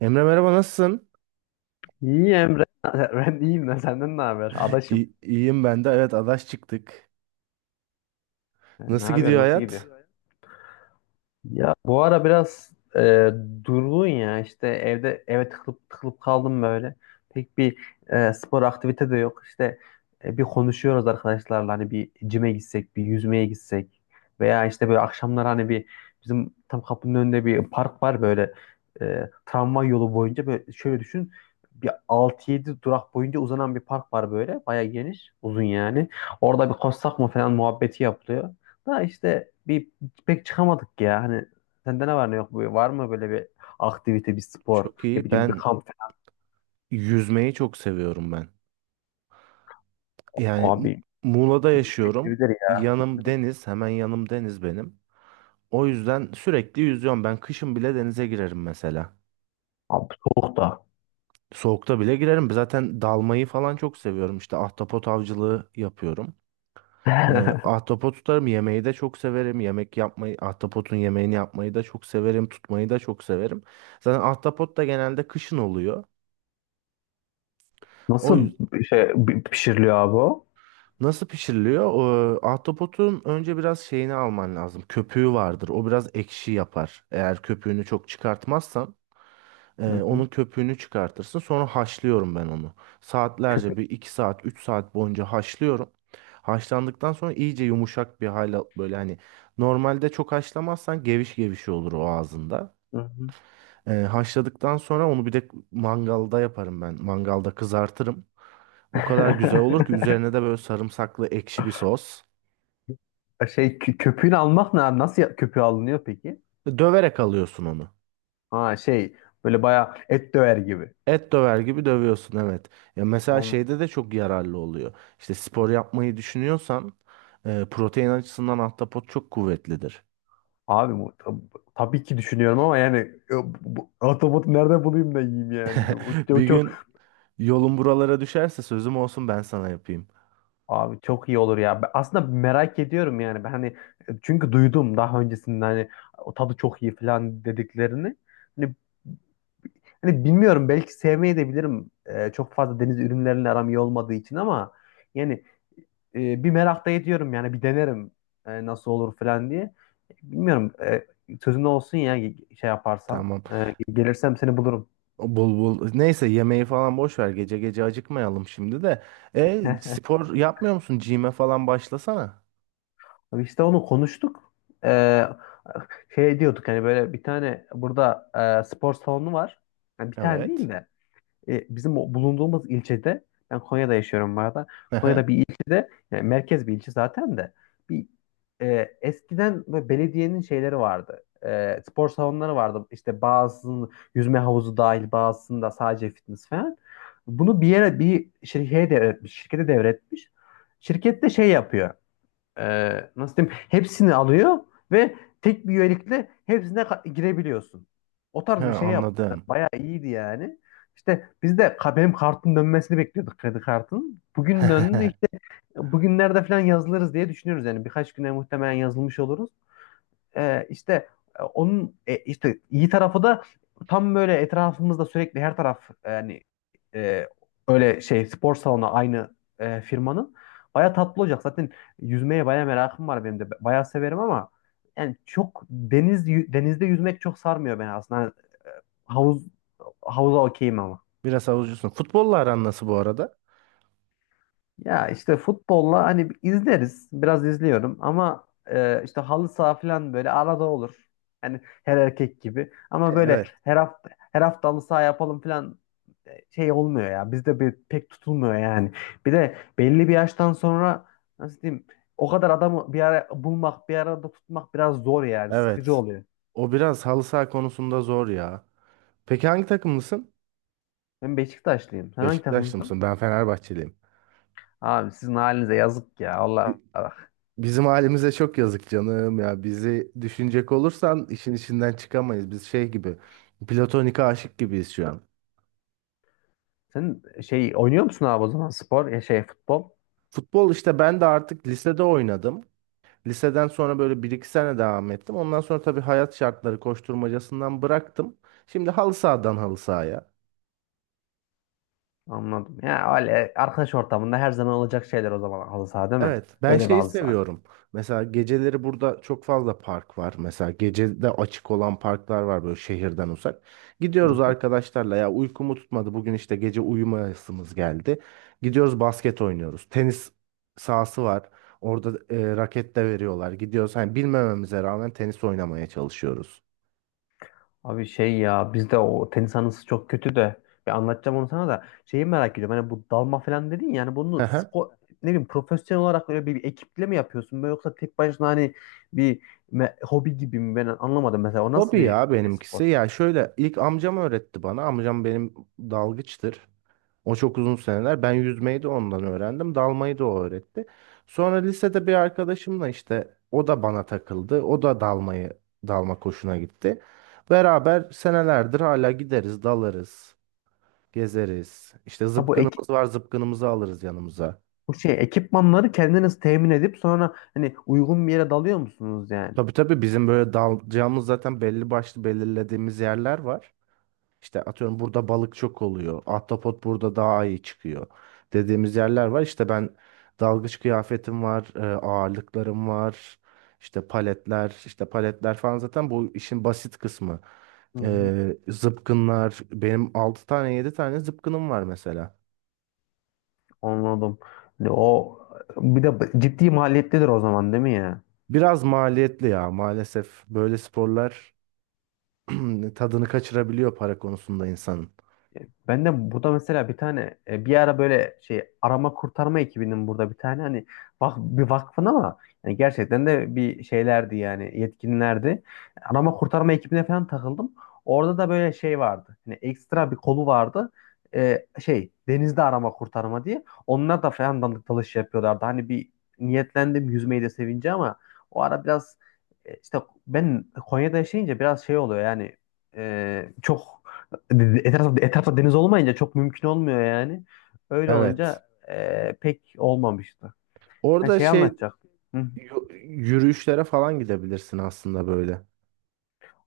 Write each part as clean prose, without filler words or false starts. Emre, merhaba, nasılsın? İyi Emre. Ben iyiyim de senden ne haber? Adaşım. İyiyim ben de. Evet, adaş çıktık. Ne Nasıl yapıyorsun? gidiyor Nasıl hayat? gidiyor? Ya bu ara biraz durgun ya işte eve tıkılıp tıkılıp kaldım böyle. Pek bir spor aktivite de yok. İşte bir konuşuyoruz arkadaşlarla, hani bir cime gitsek, bir yüzmeye gitsek veya işte böyle akşamlar hani bir, bizim tam kapının önünde bir park var böyle, tramvay yolu boyunca, böyle şöyle düşün, bir 6 yedi durak boyunca uzanan bir park var, böyle bayağı geniş, uzun yani. Orada bir koşsak mı falan muhabbeti yapılıyor. Da işte bir, pek çıkamadık ya. Hani sende ne var ne yok? Böyle var mı böyle bir aktivite, bir spor, Çok ne iyi. bileyim bir Ben kamp yüzmeyi çok seviyorum ben. Yani falan? Mu- Abi Muğla'da yüzmek yaşıyorum. sevilir ya. Yanım deniz. Hemen yanım deniz benim. O yüzden sürekli yüzüyorum. Ben kışın bile denize girerim mesela. Abi soğuk da. Soğukta bile girerim. Zaten dalmayı falan çok seviyorum. İşte ahtapot avcılığı yapıyorum. Ahtapot tutarım. Yemeği de çok severim. Yemek yapmayı, ahtapotun yemeğini yapmayı da çok severim. Tutmayı da çok severim. Zaten ahtapot da genelde kışın oluyor. O Nasıl yüz- bir şey pişiriliyor abi o? nasıl pişiriliyor? Ahtapotun önce biraz şeyini alman lazım. Köpüğü vardır. O biraz ekşi yapar, eğer köpüğünü çok çıkartmazsan. Hı Onun hı. köpüğünü çıkartırsın. Sonra haşlıyorum ben onu. Köpü. Saatlerce, bir 2 saat, 3 saat boyunca haşlıyorum. Haşlandıktan sonra iyice yumuşak bir hale, böyle, hani normalde çok haşlamazsan geviş geviş olur o ağzında. Hı hı. Haşladıktan sonra onu bir de mangalda yaparım ben. Mangalda kızartırım. O kadar güzel olur ki, üzerine de böyle sarımsaklı ekşi bir sos. Köpüğünü almak ne abi? Nasıl köpüğü alınıyor peki? Döverek alıyorsun onu. Ha, böyle bayağı et döver gibi. Et döver gibi dövüyorsun, evet. Ya mesela Am- şeyde de çok yararlı oluyor. İşte spor yapmayı düşünüyorsan protein açısından ahtapot çok kuvvetlidir. Abi bu tabii ki düşünüyorum ama yani, ahtapotu nerede bulayım da yiyeyim yani. O Bir gün çok. yolun buralara düşerse sözüm olsun, ben sana yapayım. Abi çok iyi olur ya. Ben aslında merak ediyorum yani. Ben hani, çünkü duydum daha öncesinde hani o tadı çok iyi falan dediklerini. Hani, hani, bilmiyorum, belki sevmeyi de bilirim. Çok fazla deniz ürünleriyle aram iyi olmadığı için ama yani, bir merak da ediyorum yani, bir denerim nasıl olur falan diye. Bilmiyorum. E, sözün olsun ya, şey yaparsan. Tamam. E, gelirsem seni bulurum. O, bul bul. Neyse, yemeği falan boş ver. Gece gece acıkmayalım şimdi de. E, spor yapmıyor musun? Gym'e falan başlasana. İşte onu konuştuk. Ee, şey diyorduk, hani böyle bir tane burada spor salonu var. Yani bir tane Evet. değil de, bizim o bulunduğumuz ilçede, ben Konya'da yaşıyorum bu arada. Konya'da bir ilçede, yani merkez bir ilçe zaten, de bir eskiden böyle belediyenin şeyleri vardı. E, spor salonları vardı. İşte bazısının yüzme havuzu dahil, bazısında sadece fitness falan. Bunu bir yere, bir şirkete devretmiş. Şirkete devretmiş. Şirket de şey yapıyor, e, nasıl diyeyim, hepsini alıyor ve tek bir üyelikle hepsine girebiliyorsun. O He, tarz bir şey yapmışlar. anladım. Bayağı iyiydi yani. İşte biz de benim kartın dönmesini bekliyorduk, kredi kartın. Bugün döndü işte, bugünlerde falan yazılırız diye düşünüyoruz, yani birkaç güne muhtemelen yazılmış oluruz, işte, onun, işte iyi tarafı da, tam böyle etrafımızda sürekli her taraf yani, e, öyle şey spor salonu, aynı firmanın. Baya tatlı olacak. Zaten yüzmeye baya merakım var benim de. Baya severim ama yani, çok denizde yüzmek çok sarmıyor beni aslında. Hani havuz havuza okeyim ama. Biraz havucusun. Futbolla aran nasıl bu arada? Ya işte futbolla hani izleriz. Biraz izliyorum ama, işte halı saha falan böyle arada olur. Hani her erkek gibi. Ama böyle Evet. her hafta her hafta halı saha yapalım falan, şey olmuyor ya. Bizde bir, pek tutulmuyor yani. Bir de belli bir yaştan sonra, nasıl diyeyim, o kadar adamı bir ara bulmak, bir arada tutmak biraz zor yani. Sıkıcı Evet. oluyor. O biraz halı saha konusunda zor ya. Peki hangi takımlısın? Ben Beşiktaşlıyım. Sen hangi Beşiktaşlı takımlısın? mısın? Ben Fenerbahçeliyim. Abi sizin halinize yazık ya. Allah Bi- Allah. Bizim halimize çok yazık canım ya. Bizi düşünecek olursan işin içinden çıkamayız. Biz şey gibi, platonik aşık gibiyiz şu an. Sen şey oynuyor musun abi, o zaman spor, ya şey futbol? Futbol, işte ben de artık lisede oynadım. Liseden sonra böyle bir iki sene devam ettim. Ondan sonra tabii hayat şartları koşturmacasından bıraktım. Şimdi halı sahadan halı sahaya. Anladım. Ya öyle arkadaş ortamında her zaman olacak şeyler, o zaman halı saha, değil mi? Evet, ben Öyle bir şeyi halı saha. seviyorum. Mesela geceleri burada çok fazla park var. Mesela gecede açık olan parklar var, böyle şehirden uzak. Hı Gidiyoruz hı. arkadaşlarla, ya uykumu tutmadı, bugün işte gece uyumayasımız geldi. Gidiyoruz basket oynuyoruz. Tenis sahası var. Orada raket de veriyorlar. Gidiyoruz, hani bilmememize rağmen tenis oynamaya çalışıyoruz. Abi şey, ya bizde o tenis anısı çok kötü de, bir anlatacağım onu sana, da şeyi merak ediyorum. Hani bu dalma falan dedin ya, yani Hı bunu hı. spor, ne bileyim, profesyonel olarak öyle bir ekiple mi yapıyorsun böyle, yoksa tek başına hani bir hobi gibi mi, ben anlamadım mesela o nasıl Hobi bir ya spor? benimkisi. Ya şöyle, ilk amcam öğretti bana. Amcam benim dalgıçtır. O çok uzun seneler. Ben yüzmeyi de ondan öğrendim. Dalmayı da o öğretti. Sonra lisede bir arkadaşımla, işte o da bana takıldı. O da dalmayı, dalma koşuna gitti. Beraber senelerdir hala gideriz, dalarız, gezeriz. İşte Ha bu ek zıpkınımız var, zıpkınımızı alırız yanımıza. bu şey ekipmanları kendiniz temin edip sonra hani uygun bir yere dalıyor musunuz yani? Tabii, tabii bizim böyle dalacağımız zaten belli başlı belirlediğimiz yerler var. İşte atıyorum, burada balık çok oluyor. Ahtapot burada daha iyi çıkıyor. Dediğimiz yerler var. İşte ben dalgıç kıyafetim var, ağırlıklarım var. İşte paletler, işte paletler falan zaten bu işin basit kısmı. E, zıpkınlar, benim 6 tane 7 tane zıpkınım var mesela. Anladım. O bir de ciddi maliyetlidir o zaman, değil mi ya? Biraz maliyetli ya, maalesef böyle sporlar tadını kaçırabiliyor para konusunda insanın. E, ben de burada mesela bir tane, bir ara böyle şey arama kurtarma ekibinin burada bir tane, hani bir vakfın, ama yani gerçekten de bir şeylerdi yani, yetkinlerdi. Arama kurtarma ekibine falan takıldım. Orada da böyle şey vardı. Hani ekstra bir kolu vardı. E, şey denizde arama kurtarma diye. Onlar da falan dandik dalış yapıyorlardı. Hani bir niyetlendim, yüzmeyi de sevince, ama o ara biraz, işte ben Konya'da yaşayınca biraz şey oluyor yani, çok. Etrafta deniz olmayınca çok mümkün olmuyor yani. Öyle Evet. olunca, pek olmamıştı. Hani Orada şey şey, anlatacaktım. Hı. Yürüyüşlere falan gidebilirsin aslında böyle.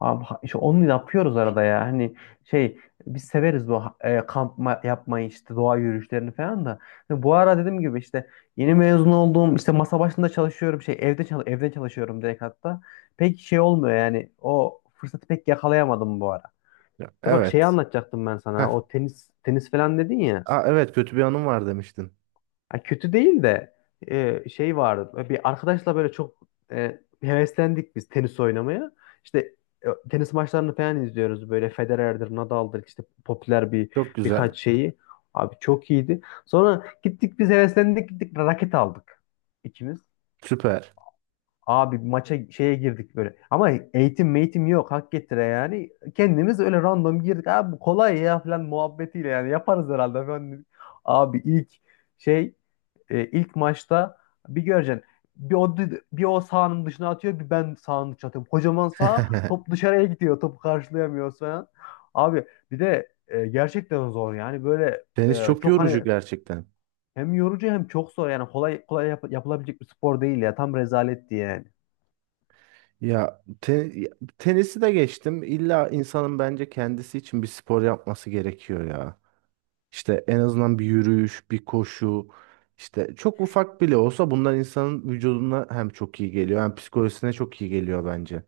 Abi, işte onu yapıyoruz arada ya. Hani şey, biz severiz bu, kamp yapmayı, işte doğa yürüyüşlerini falan da. Hani bu ara dediğim gibi işte yeni mezun oldum. İşte masa başında çalışıyorum. Evden çalışıyorum direkt hatta. Pek şey olmuyor yani. O fırsatı pek yakalayamadım bu ara. Ya, De bak, şeyi evet. anlatacaktım ben Heh. sana. O tenis falan dedin ya. Aa, evet, kötü bir anım var demiştin. Ha, kötü değil de, şey vardı. Bir arkadaşla böyle çok heveslendik biz tenis oynamaya. İşte tenis maçlarını falan izliyoruz böyle, Federer'dir, Nadal'dır, işte popüler bir Çok güzel. birkaç şeyi. Abi çok iyiydi. Sonra gittik, biz heveslendik, gittik raket aldık ikimiz. Süper. Abi maça şeye girdik böyle. Ama eğitim meğitim yok, hak getire yani. Kendimiz öyle random girdik. Abi bu kolay ya falan muhabbetiyle, yani yaparız herhalde falan, dedik. Abi ilk şey, ilk maçta bir göreceksin. Bir o, bir o sahanın dışına atıyor, bir ben sahanın dışına atıyorum. Kocaman saha, top dışarıya gidiyor. Topu karşılayamıyoruz falan. Abi bir de gerçekten zor yani böyle, Tenis çok çok hani yorucu gerçekten. hem yorucu hem çok zor yani, kolay kolay yapılabilecek bir spor değil ya. Tam rezaletti yani. Ya te- ya, tenisi de geçtim. İlla insanın bence kendisi için bir spor yapması gerekiyor ya. İşte en azından bir yürüyüş, bir koşu. İşte çok ufak bile olsa bunlar insanın vücuduna hem çok iyi geliyor hem psikolojisine çok iyi geliyor bence.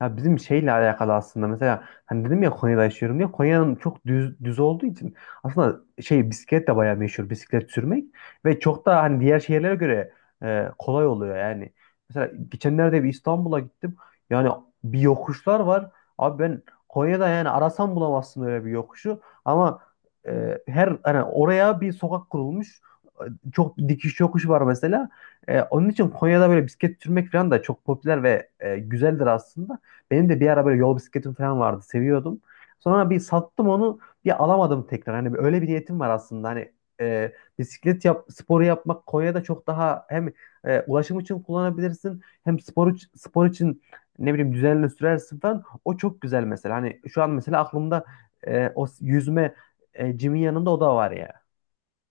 Ya bizim şeyle alakalı aslında, mesela hani dedim ya Konya'da yaşıyorum diye, Konya'nın çok düz düz olduğu için aslında şey, bisiklet de bayağı meşhur, bisiklet sürmek, ve çok da hani diğer şehirlere göre kolay oluyor yani. Mesela geçenlerde bir İstanbul'a gittim. Yani bir yokuşlar var. Abi ben Konya'da, yani arasam bulamazsın öyle bir yokuşu, ama her hani oraya bir sokak kurulmuş. E, çok dikiş yokuş var mesela. E, onun için Konya'da böyle bisiklet sürmek falan da çok popüler ve güzeldir aslında. Benim de bir ara böyle yol bisikletim falan vardı. Seviyordum. Sonra bir sattım onu. Bir alamadım tekrar. Hani öyle bir niyetim var aslında. Hani e, bisiklet sporu yapmak Konya'da çok daha hem ulaşım için kullanabilirsin, hem spor, spor için, ne bileyim, düzenli sürersin falan. O çok güzel mesela. Hani şu an mesela aklımda o yüzme, cimin yanında o da var ya.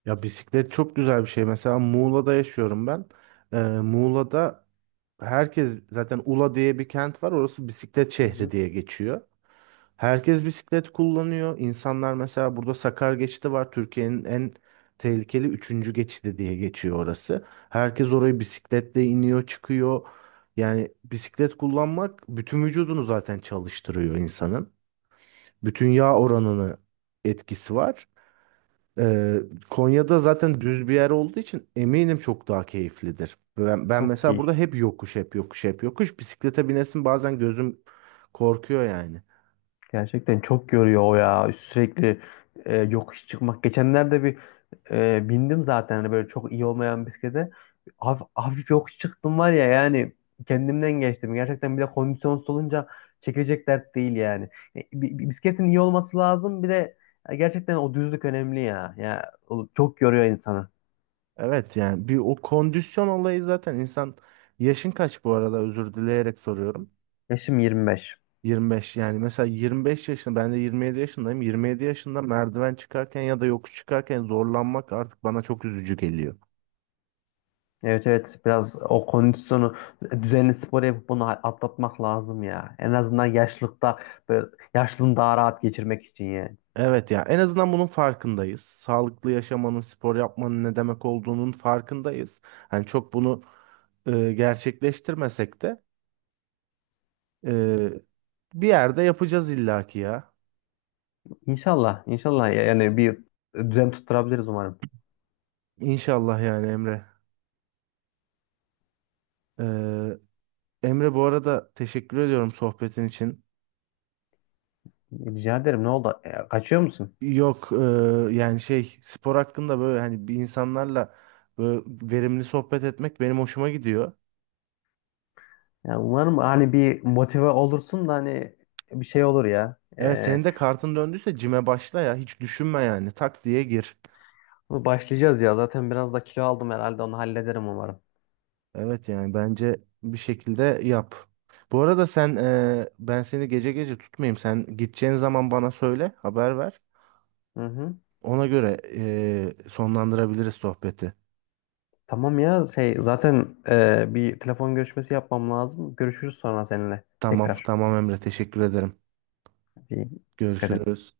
Ya bisiklet çok güzel bir şey. Mesela Muğla'da yaşıyorum ben. Muğla'da herkes zaten, Ula diye bir kent var, orası bisiklet Hı şehri hı. diye geçiyor. Herkes bisiklet kullanıyor. İnsanlar, mesela burada Sakar geçidi var, Türkiye'nin en tehlikeli üçüncü geçidi diye geçiyor orası. Herkes orayı bisikletle iniyor, çıkıyor. Yani bisiklet kullanmak bütün vücudunu zaten çalıştırıyor insanın. Bütün yağ oranını etkisi var. Ee, Konya'da zaten düz bir yer olduğu için eminim çok daha keyiflidir. Ben Çok mesela iyi. burada hep yokuş, hep yokuş, hep yokuş. Bisiklete binesin bazen gözüm korkuyor yani. Gerçekten çok görüyor o ya. Sürekli yokuş çıkmak. Geçenlerde bir bindim zaten hani böyle çok iyi olmayan bisiklete. Hafif, hafif yokuş çıktım, var ya yani, kendimden geçtim. Gerçekten bir de kondisyonsuz olunca çekilecek dert değil yani. Bisikletin iyi olması lazım. Bir de gerçekten o düzlük önemli ya. Ya o çok yoruyor insanı. Evet, yani bir o kondisyon olayı zaten insan. Yaşın kaç bu arada, özür dileyerek soruyorum. Yaşım 25. 25, yani mesela 25 yaşında, ben de 27 yaşındayım. 27 yaşında merdiven çıkarken ya da yokuş çıkarken zorlanmak artık bana çok üzücü geliyor. Evet evet, biraz o kondisyonu düzenli spor yapıp bunu atlatmak lazım ya. En azından yaşlılıkta böyle, yaşlılığını daha rahat geçirmek için yani. Evet ya, en azından bunun farkındayız. Sağlıklı yaşamanın, spor yapmanın ne demek olduğunun farkındayız. Hani çok bunu gerçekleştirmesek de, e, bir yerde yapacağız illaki ya. İnşallah inşallah, yani bir düzen tutturabiliriz umarım. İnşallah yani, Emre. E, Emre, bu arada teşekkür ediyorum sohbetin için. Rica ederim, ne oldu? E, kaçıyor musun? Yok, yani şey, spor hakkında böyle, hani bir insanlarla böyle verimli sohbet etmek benim hoşuma gidiyor. Ya umarım hani bir motive olursun da hani bir şey olur ya. Evet, E, senin de kartın döndüyse cime başla ya, hiç düşünme, yani tak diye gir. başlayacağız ya zaten, biraz da kilo aldım herhalde, onu hallederim umarım. Evet, yani bence bir şekilde yap. Bu arada sen, ben seni gece gece tutmayayım. Sen gideceğin zaman bana söyle, haber ver. Hı hı. Ona göre sonlandırabiliriz sohbeti. Tamam ya, şey zaten, bir telefon görüşmesi yapmam lazım. Görüşürüz sonra seninle Tamam, tekrar. tamam Emre, teşekkür ederim. İyi. Dikkat et. Görüşürüz.